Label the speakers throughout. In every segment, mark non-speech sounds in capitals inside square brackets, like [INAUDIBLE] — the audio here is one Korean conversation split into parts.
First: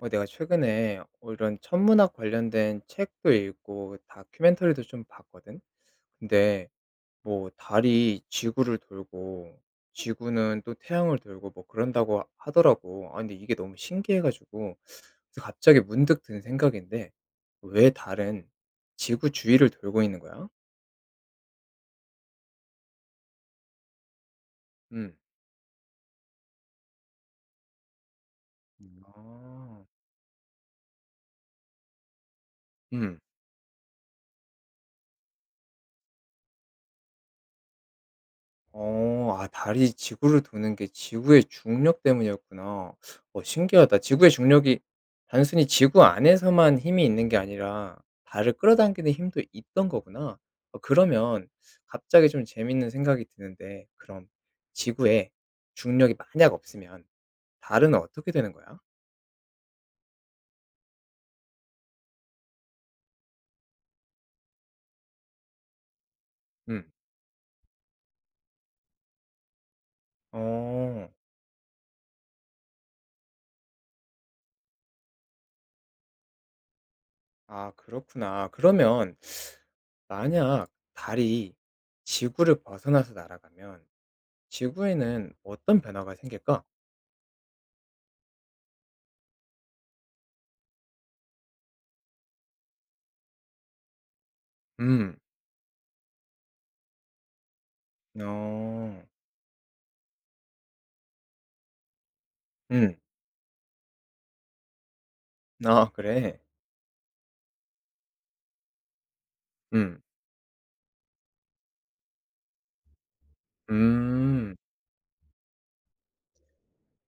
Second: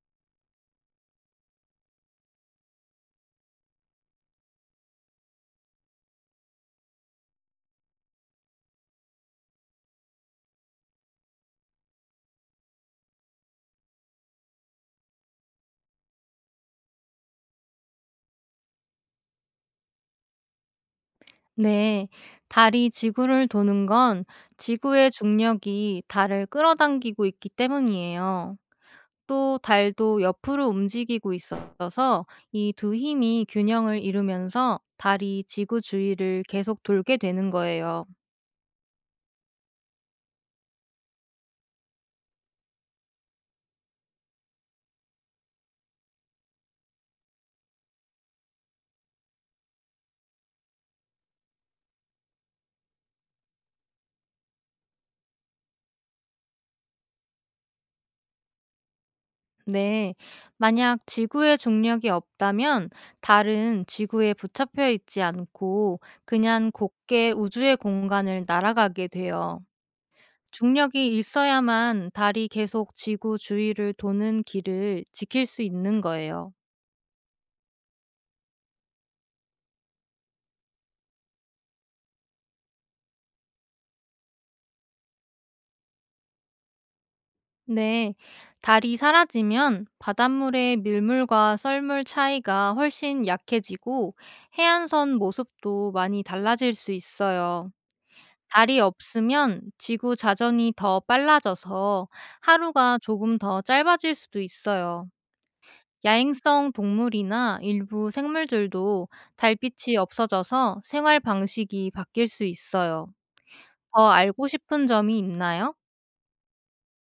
Speaker 1: 내가 최근에 이런 천문학 관련된 책도 읽고 다큐멘터리도 좀 봤거든. 근데 뭐 달이 지구를 돌고 지구는 또 태양을 돌고 뭐 그런다고 하더라고. 아, 근데 이게 너무 신기해가지고 그래서 갑자기 문득 든 생각인데 왜 달은 지구 주위를 돌고 있는 거야?
Speaker 2: 네, 달이 지구를 도는 건 지구의
Speaker 1: 음.
Speaker 2: 중력이 달을 끌어당기고 있기 때문이에요.
Speaker 1: 음.
Speaker 2: 또
Speaker 1: 아,
Speaker 2: 달도 옆으로 움직이고 있어서 이 두
Speaker 1: 음.
Speaker 2: 힘이 균형을 이루면서 달이 지구 주위를 계속 돌게 되는 거예요.
Speaker 1: 어. 아 달이 지구를 도는 게 지구의 중력 때문이었구나. 어 신기하다. 지구의 중력이 단순히 지구 안에서만 힘이 있는 게 아니라 달을 끌어당기는 힘도 있던 거구나. 어 그러면 갑자기 좀 재밌는 생각이 드는데 그럼 지구에 중력이 만약 없으면 달은 어떻게 되는 거야?
Speaker 2: 네, 만약 지구의 중력이 없다면 달은 지구에 붙잡혀 있지 않고 그냥
Speaker 1: 음.
Speaker 2: 곧게 우주의 공간을 날아가게 돼요.
Speaker 1: 어.
Speaker 2: 중력이 있어야만 달이 계속 지구 주위를 도는 길을 지킬 수 있는 거예요.
Speaker 1: 아 그렇구나. 그러면 만약 달이 지구를 벗어나서 날아가면 지구에는 어떤 변화가 생길까?
Speaker 2: 네, 달이 사라지면 바닷물의 밀물과 썰물 차이가 훨씬 약해지고 해안선
Speaker 1: 음.
Speaker 2: 모습도 많이 달라질 수 있어요. 달이
Speaker 1: 어.
Speaker 2: 없으면 지구 자전이 더 빨라져서
Speaker 1: 음.
Speaker 2: 하루가 조금 더 짧아질 수도 있어요.
Speaker 1: 아 그래.
Speaker 2: 야행성 동물이나 일부 생물들도 달빛이
Speaker 1: 음.
Speaker 2: 없어져서 생활 방식이 바뀔 수 있어요. 더 알고
Speaker 1: 음.
Speaker 2: 싶은 점이 있나요?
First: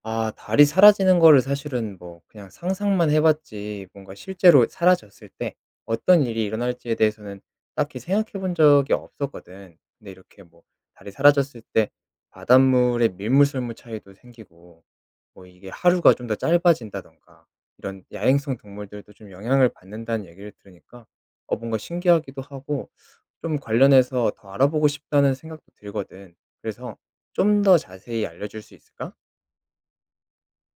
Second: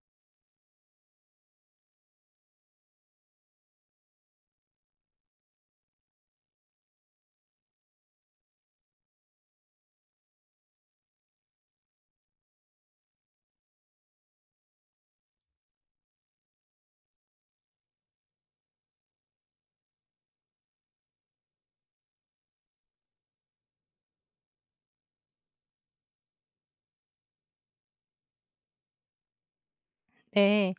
Speaker 1: 아 달이 사라지는 거를 사실은 뭐 그냥 상상만 해 봤지 뭔가 실제로 사라졌을 때 어떤 일이 일어날지에 대해서는 딱히 생각해 본 적이 없었거든. 근데 이렇게 뭐 달이 사라졌을 때 바닷물의 밀물설물 차이도 생기고 뭐 이게 하루가 좀 더 짧아진다든가 이런 야행성 동물들도 좀 영향을 받는다는 얘기를 들으니까 어 뭔가 신기하기도 하고 좀 관련해서 더 알아보고 싶다는 생각도 들거든. 그래서 좀 더 자세히 알려 줄 수 있을까?
Speaker 2: 네.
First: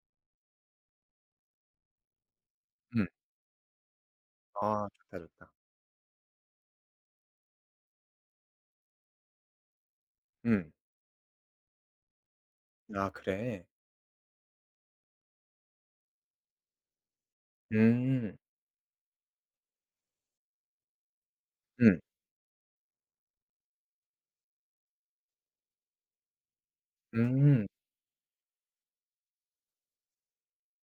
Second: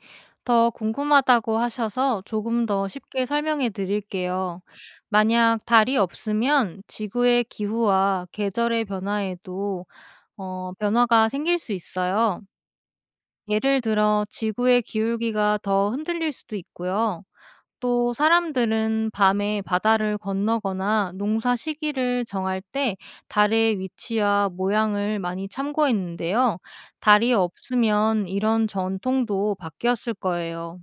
Speaker 2: 더 궁금하다고 하셔서 조금 더 쉽게 설명해 드릴게요.
Speaker 1: 아 좋다, 좋다.
Speaker 2: 만약 달이 없으면 지구의 기후와 계절의 변화에도
Speaker 1: 음.
Speaker 2: 변화가 생길 수 있어요.
Speaker 1: 아 그래.
Speaker 2: 예를 들어 지구의 기울기가 더 흔들릴 수도 있고요. 또
Speaker 1: 음.
Speaker 2: 사람들은 밤에 바다를 건너거나 농사
Speaker 1: 음.
Speaker 2: 시기를 정할 때 달의 위치와 모양을 많이 참고했는데요. 달이
Speaker 1: 음.
Speaker 2: 없으면 이런 전통도 바뀌었을 거예요.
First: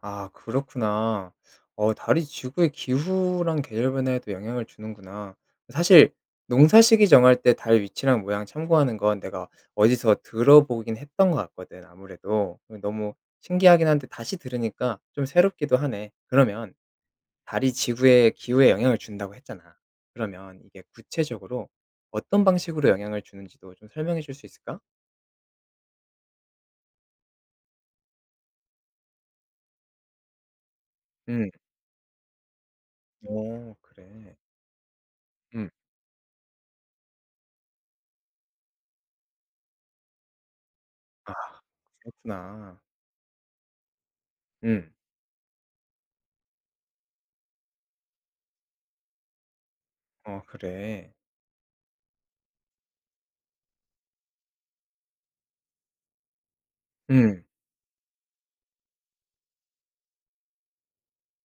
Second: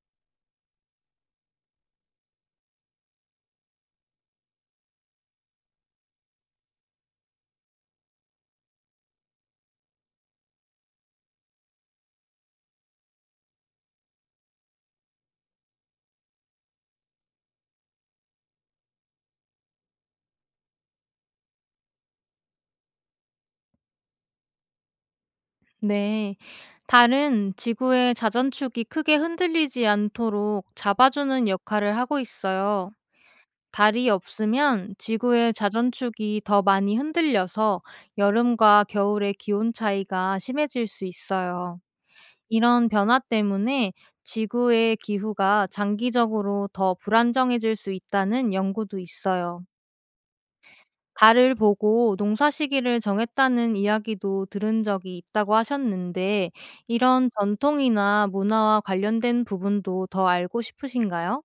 Speaker 1: 아 그렇구나. 어 달이 지구의 기후랑 계절 변화에도 영향을 주는구나. 사실 농사 시기 정할 때 달 위치랑 모양 참고하는 건 내가 어디서 들어보긴 했던 것 같거든 아무래도. 어 너무 신기하긴 한데 다시 들으니까 좀 새롭기도 하네. 그러면 달이 지구의 기후에 영향을 준다고 했잖아. 그러면 이게 구체적으로 어떤 방식으로 영향을 주는지도 좀 설명해 줄 수 있을까?
Speaker 2: 네. 달은 지구의 자전축이 크게 흔들리지 않도록 잡아주는
Speaker 1: 음.
Speaker 2: 역할을 하고 있어요.
Speaker 1: 어
Speaker 2: 달이
Speaker 1: 그래.
Speaker 2: 없으면 지구의
Speaker 1: 음.
Speaker 2: 자전축이 더 많이 흔들려서 여름과 겨울의 기온 차이가 심해질 수
Speaker 1: 아
Speaker 2: 있어요.
Speaker 1: 그렇구나.
Speaker 2: 이런 변화 때문에
Speaker 1: 음.
Speaker 2: 지구의 기후가 장기적으로 더 불안정해질 수 있다는 연구도 있어요.
Speaker 1: 어 그래.
Speaker 2: 달을 보고 농사 시기를 정했다는 이야기도 들은 적이 있다고 하셨는데, 이런
Speaker 1: 음.
Speaker 2: 전통이나 문화와 관련된 부분도 더 알고 싶으신가요?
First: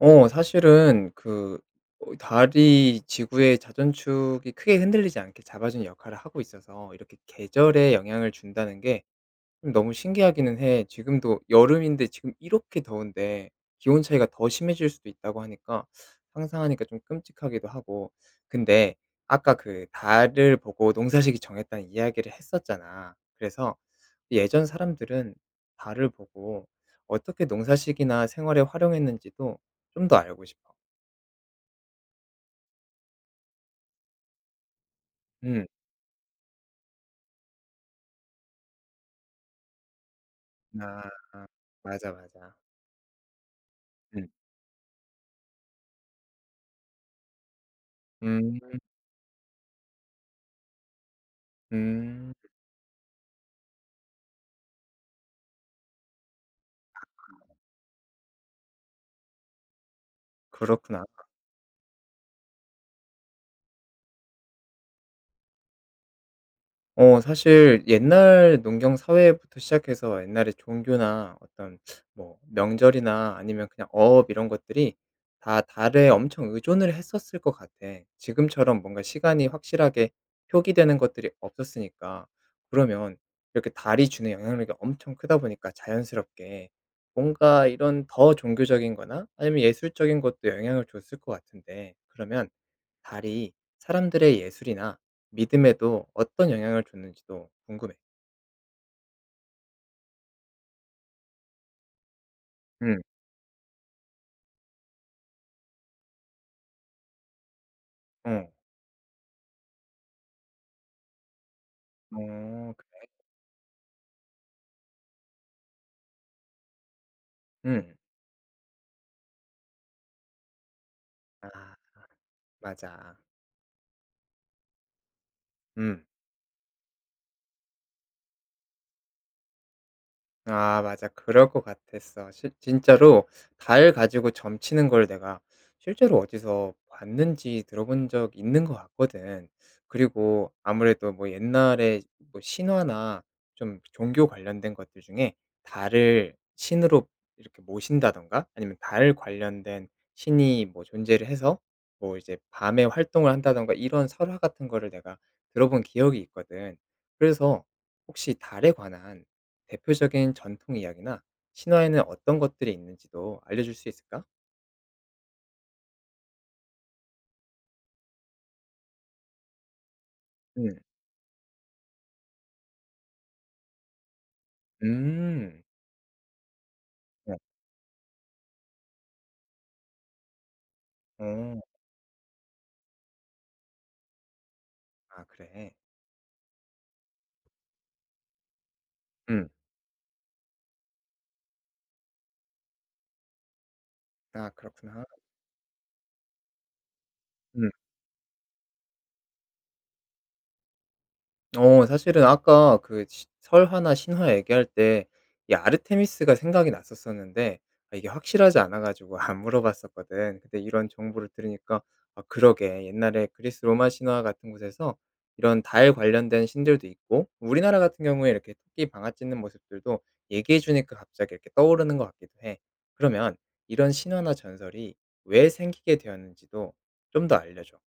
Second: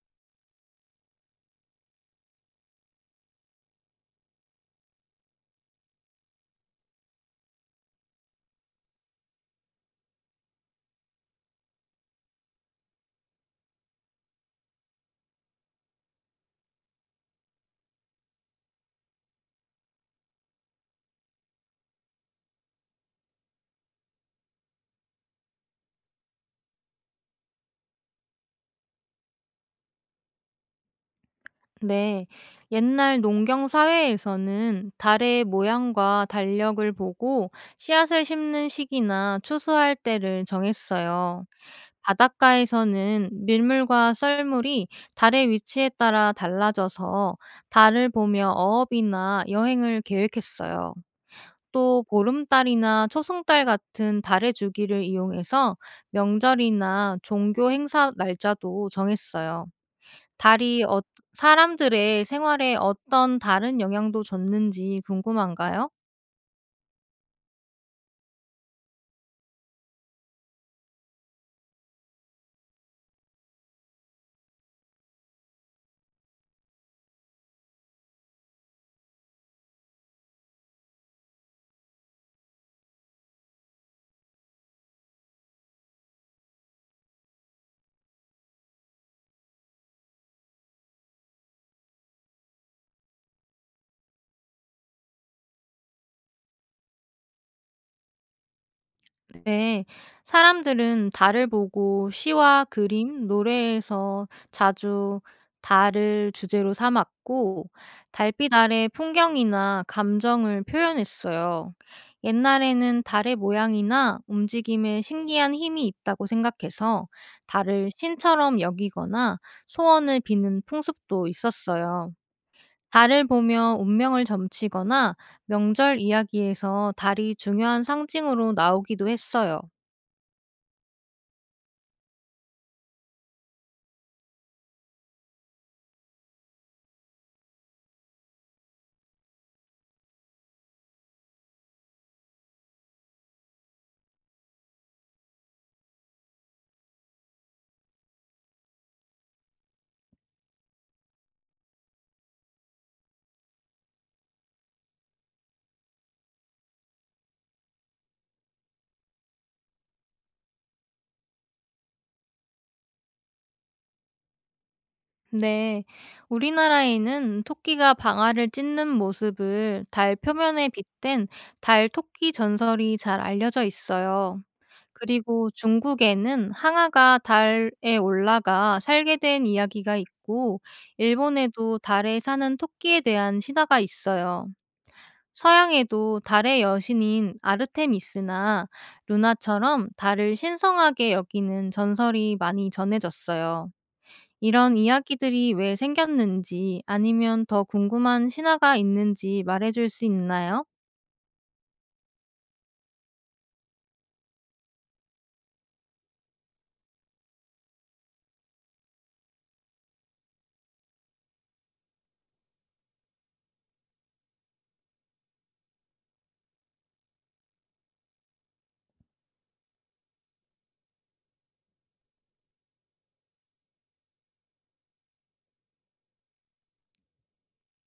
Speaker 1: 어 사실은 그 어 달이 지구의 자전축이 크게 흔들리지 않게 잡아주는 역할을 하고 있어서 이렇게 계절에 영향을 준다는 게 좀 너무 신기하기는 해. 지금도 여름인데 지금 이렇게 더운데 기온 차이가 더 심해질 수도 있다고 하니까 상상하니까 좀 끔찍하기도 하고. 근데 아까 그 달을 보고 농사식이 정했다는 이야기를 했었잖아. 그래서 예전 사람들은 달을 보고 어떻게 농사식이나 생활에 활용했는지도 좀 더 알고 싶어.
Speaker 2: 네. 옛날 농경 사회에서는 달의
Speaker 1: 음.
Speaker 2: 모양과 달력을 보고 씨앗을 심는 시기나 추수할 때를
Speaker 1: 아
Speaker 2: 정했어요.
Speaker 1: 맞아, 맞아.
Speaker 2: 바닷가에서는 밀물과
Speaker 1: 음.
Speaker 2: 썰물이 달의 위치에 따라 달라져서 달을 보며
Speaker 1: 음.
Speaker 2: 어업이나 여행을 계획했어요. 또
Speaker 1: 음.
Speaker 2: 보름달이나 초승달 같은 달의 주기를 이용해서 명절이나 종교 행사 날짜도 정했어요. 달이
Speaker 1: 그렇구나.
Speaker 2: 사람들의 생활에 어떤 다른 영향도 줬는지 궁금한가요?
Speaker 1: 어 사실 옛날 농경 사회부터 시작해서 옛날에 종교나 어떤 뭐 명절이나 아니면 그냥 어업 이런 것들이 다 달에 엄청 의존을 했었을 것 같아. 지금처럼 뭔가 시간이 확실하게 표기되는 것들이 없었으니까. 그러면 이렇게 달이 주는 영향력이 엄청 크다 보니까 자연스럽게 뭔가 이런 더 종교적인 거나 아니면 예술적인 것도 영향을 줬을 것 같은데 그러면 달이 사람들의 예술이나 믿음에도 어떤 영향을 줬는지도 궁금해.
Speaker 2: 네. 사람들은 달을 보고 시와
Speaker 1: 응
Speaker 2: 그림, 노래에서 자주 달을 주제로 삼았고
Speaker 1: 어.
Speaker 2: 달빛 아래 풍경이나 감정을 표현했어요.
Speaker 1: 어. 그
Speaker 2: 옛날에는 달의 모양이나 움직임에 신기한 힘이 있다고 생각해서 달을
Speaker 1: 응
Speaker 2: 신처럼 여기거나 소원을 비는 풍습도
Speaker 1: 아
Speaker 2: 있었어요.
Speaker 1: 맞아.
Speaker 2: 달을 보며 운명을 점치거나 명절
Speaker 1: 음.
Speaker 2: 이야기에서 달이 중요한 상징으로 나오기도 했어요.
Speaker 1: 아 맞아. 그럴 것 같았어. 실 진짜로 달 가지고 점치는 걸 내가 실제로 어디서 봤는지 들어본 적 있는 것 같거든. 그리고 아무래도 뭐 옛날에 뭐 신화나 좀 종교 관련된 것들 중에 달을 신으로 이렇게 모신다든가 아니면 달 관련된 신이 뭐 존재를 해서 뭐 이제 밤에 활동을 한다든가 이런 설화 같은 거를 내가 들어본 기억이 있거든. 그래서 혹시 달에 관한 대표적인 전통 이야기나 신화에는 어떤 것들이 있는지도 알려줄 수 있을까?
Speaker 2: 네, 우리나라에는 토끼가 방아를 찧는 모습을 달 표면에
Speaker 1: 음.
Speaker 2: 빗댄 달 토끼 전설이 잘 알려져 있어요. 그리고
Speaker 1: 음.
Speaker 2: 중국에는 항아가
Speaker 1: 네.
Speaker 2: 달에 올라가 살게 된 이야기가 있고,
Speaker 1: 어.
Speaker 2: 일본에도 달에 사는 토끼에 대한 신화가 있어요.
Speaker 1: 아 그래.
Speaker 2: 서양에도 달의 여신인 아르테미스나
Speaker 1: 음.
Speaker 2: 루나처럼 달을 신성하게 여기는 전설이 많이 전해졌어요.
Speaker 1: 아
Speaker 2: 이런
Speaker 1: 그렇구나.
Speaker 2: 이야기들이 왜 생겼는지 아니면 더
Speaker 1: 음.
Speaker 2: 궁금한 신화가 있는지 말해줄 수 있나요?
Speaker 1: 어 사실은 아까 그 시 설화나 신화 얘기할 때 이 아르테미스가 생각이 났었었는데 아 이게 확실하지 않아 가지고 [LAUGHS] 안 물어봤었거든. 근데 이런 정보를 들으니까 아 그러게 옛날에 그리스 로마 신화 같은 곳에서 이런 달 관련된 신들도 있고 우리나라 같은 경우에 이렇게 토끼 방아 찧는 모습들도 얘기해 주니까 갑자기 이렇게 떠오르는 것 같기도 해. 그러면 이런 신화나 전설이 왜 생기게 되었는지도 좀 더 알려줘.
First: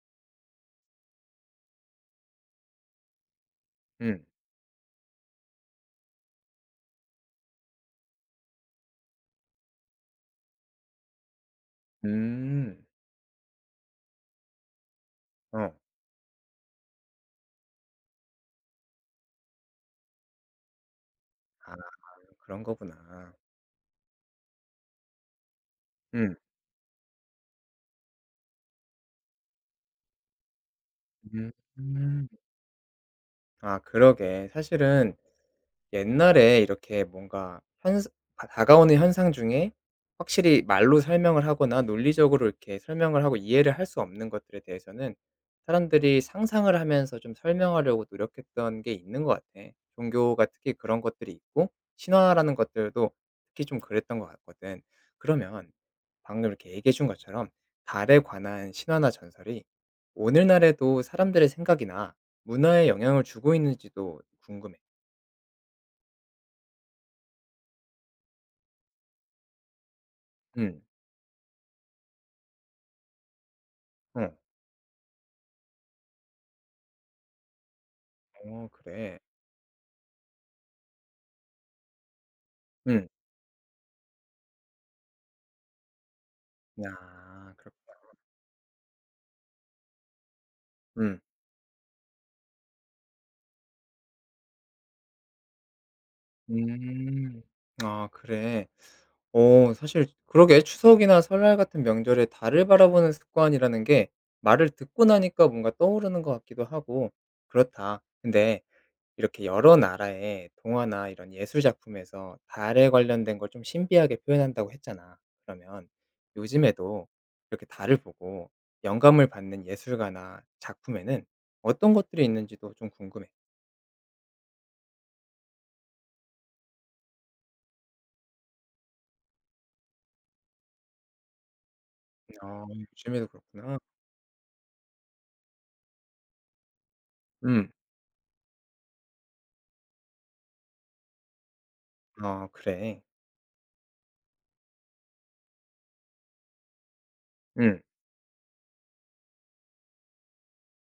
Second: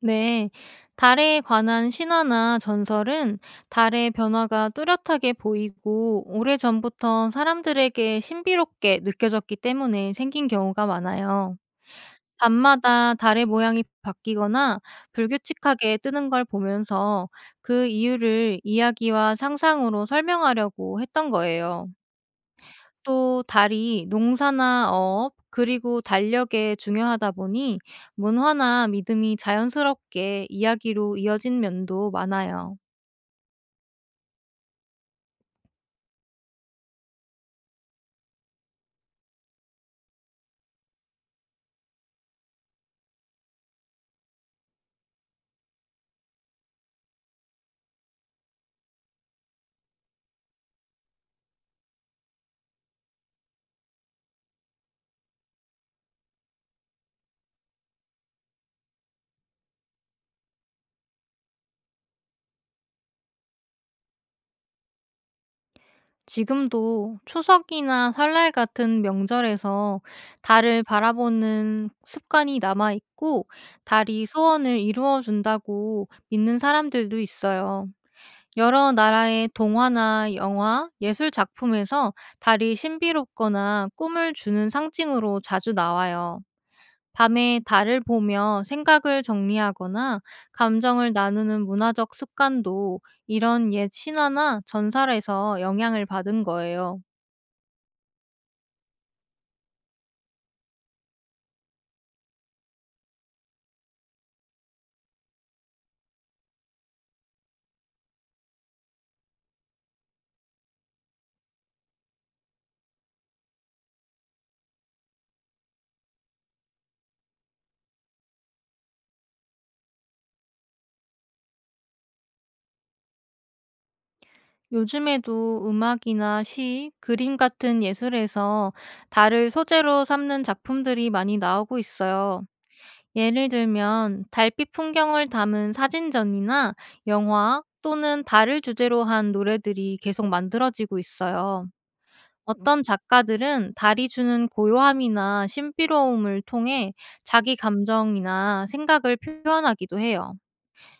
Speaker 2: 네. 달에 관한 신화나 전설은 달의
Speaker 1: 음.
Speaker 2: 변화가 뚜렷하게 보이고 오래전부터 사람들에게 신비롭게 느껴졌기 때문에 생긴 경우가 많아요.
Speaker 1: 음.
Speaker 2: 밤마다 달의 모양이 바뀌거나
Speaker 1: 어.
Speaker 2: 불규칙하게 뜨는 걸 보면서 그 이유를 이야기와 상상으로 설명하려고 했던
Speaker 1: 아
Speaker 2: 거예요.
Speaker 1: 그런 거구나.
Speaker 2: 또 달이 농사나 어업, 그리고
Speaker 1: 음.
Speaker 2: 달력에 중요하다 보니 문화나 믿음이 자연스럽게 이야기로
Speaker 1: 음.
Speaker 2: 이어진 면도
Speaker 1: 음.
Speaker 2: 많아요.
Speaker 1: 아 그러게. 사실은 옛날에 이렇게 뭔가 현다 다가오는 현상 중에 확실히 말로 설명을 하거나 논리적으로 이렇게 설명을 하고 이해를 할 수 없는 것들에 대해서는 사람들이 상상을 하면서 좀 설명하려고 노력했던 게 있는 것 같아. 종교가 특히 그런 것들이 있고 신화라는 것들도 특히 좀 그랬던 것 같거든. 그러면 방금 이렇게 얘기해 준 것처럼 달에 관한 신화나 전설이 오늘날에도 사람들의 생각이나 문화에 영향을 주고 있는지도 궁금해.
Speaker 2: 지금도 추석이나 설날 같은 명절에서 달을
Speaker 1: 음.
Speaker 2: 바라보는 습관이 남아있고, 달이
Speaker 1: 어.
Speaker 2: 소원을 이루어준다고 믿는 사람들도 있어요.
Speaker 1: 어
Speaker 2: 여러
Speaker 1: 그래.
Speaker 2: 나라의 동화나 영화, 예술 작품에서 달이
Speaker 1: 음.
Speaker 2: 신비롭거나 꿈을 주는 상징으로 자주 나와요.
Speaker 1: 야
Speaker 2: 밤에 달을
Speaker 1: 그렇구나.
Speaker 2: 보며 생각을 정리하거나 감정을
Speaker 1: 음.
Speaker 2: 나누는 문화적 습관도 이런 옛 신화나 전설에서 영향을 받은 거예요.
Speaker 1: 음. 아 그래. 어 사실 그러게 추석이나 설날 같은 명절에 달을 바라보는 습관이라는 게 말을 듣고 나니까 뭔가 떠오르는 것 같기도 하고 그렇다. 근데 이렇게 여러 나라의 동화나 이런 예술 작품에서 달에 관련된 걸 좀 신비하게 표현한다고 했잖아. 그러면 요즘에도 이렇게 달을 보고 영감을 받는 예술가나 작품에는 어떤 것들이 있는지도 좀 궁금해.
Speaker 2: 요즘에도 음악이나 시, 그림 같은 예술에서 달을 소재로 삼는 작품들이 많이 나오고 있어요.
Speaker 1: 어 요즘에도
Speaker 2: 예를
Speaker 1: 그렇구나.
Speaker 2: 들면 달빛 풍경을 담은 사진전이나 영화
Speaker 1: 음.
Speaker 2: 또는 달을 주제로 한 노래들이 계속 만들어지고 있어요.
Speaker 1: 어
Speaker 2: 어떤
Speaker 1: 그래.
Speaker 2: 작가들은 달이 주는 고요함이나 신비로움을 통해 자기
Speaker 1: 음.
Speaker 2: 감정이나 생각을 표현하기도 해요.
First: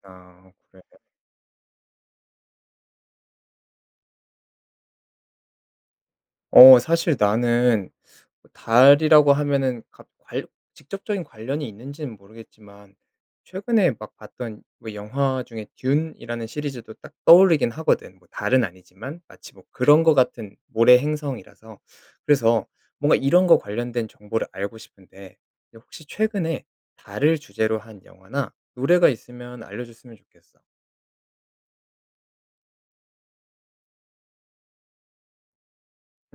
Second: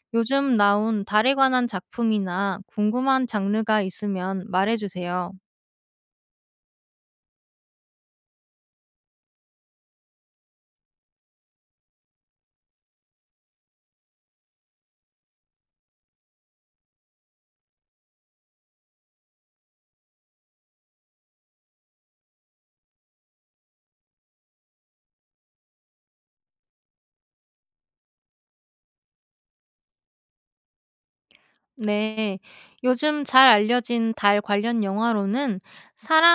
Speaker 1: 아
Speaker 2: 요즘
Speaker 1: 그래.
Speaker 2: 나온 달에 관한 작품이나 궁금한 장르가 있으면 말해주세요.
Speaker 1: 어 사실 나는 뭐 달이라고 하면은 갑 관 직접적인 관련이 있는지는 모르겠지만 최근에 막 봤던 뭐 영화 중에 듄이라는 시리즈도 딱 떠오르긴 하거든. 뭐 달은 아니지만 마치 뭐 그런 거 같은 모래 행성이라서. 그래서 뭔가 이런 거 관련된 정보를 알고 싶은데 네 혹시 최근에 달을 주제로 한 영화나 노래가 있으면 알려줬으면 좋겠어.
Speaker 2: 네, 요즘 잘 알려진 달 관련 영화로는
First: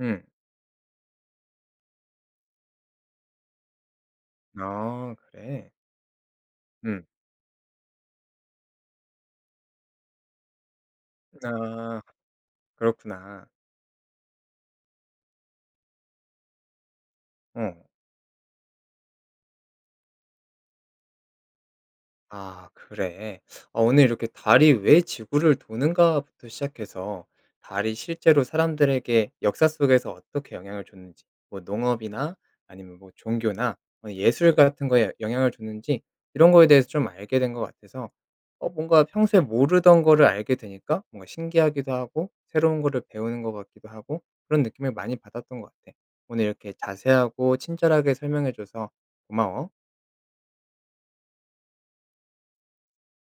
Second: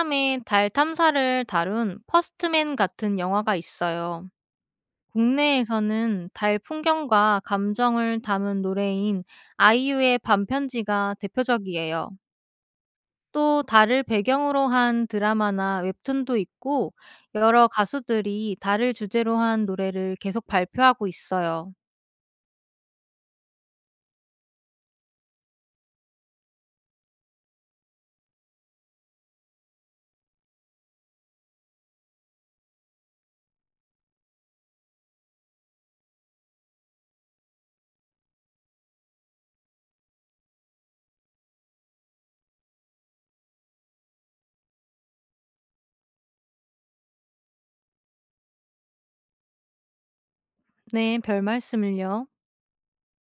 Speaker 1: 음.
Speaker 2: 달 탐사를 다룬 퍼스트맨 같은 영화가 있어요.
Speaker 1: 아 그래?
Speaker 2: 국내에서는 달
Speaker 1: 음.
Speaker 2: 풍경과 감정을 담은 노래인 아이유의 밤편지가
Speaker 1: 아
Speaker 2: 대표적이에요.
Speaker 1: 그렇구나.
Speaker 2: 또 달을 배경으로 한 드라마나 웹툰도 있고 여러
Speaker 1: 어.
Speaker 2: 가수들이 달을 주제로 한 노래를 계속 발표하고 있어요.
Speaker 1: 아 그래. 아 오늘 이렇게 달이 왜 지구를 도는가부터 시작해서 달이 실제로 사람들에게 역사 속에서 어떻게 영향을 줬는지, 뭐 농업이나 아니면 뭐 종교나 뭐 예술 같은 거에 영향을 줬는지 이런 거에 대해서 좀 알게 된 것 같아서 어 뭔가 평소에 모르던 거를 알게 되니까 뭔가 신기하기도 하고 새로운 거를 배우는 것 같기도 하고 그런 느낌을 많이 받았던 것 같아. 오늘 이렇게 자세하고 친절하게 설명해 줘서 고마워.
Speaker 2: 네, 별말씀을요.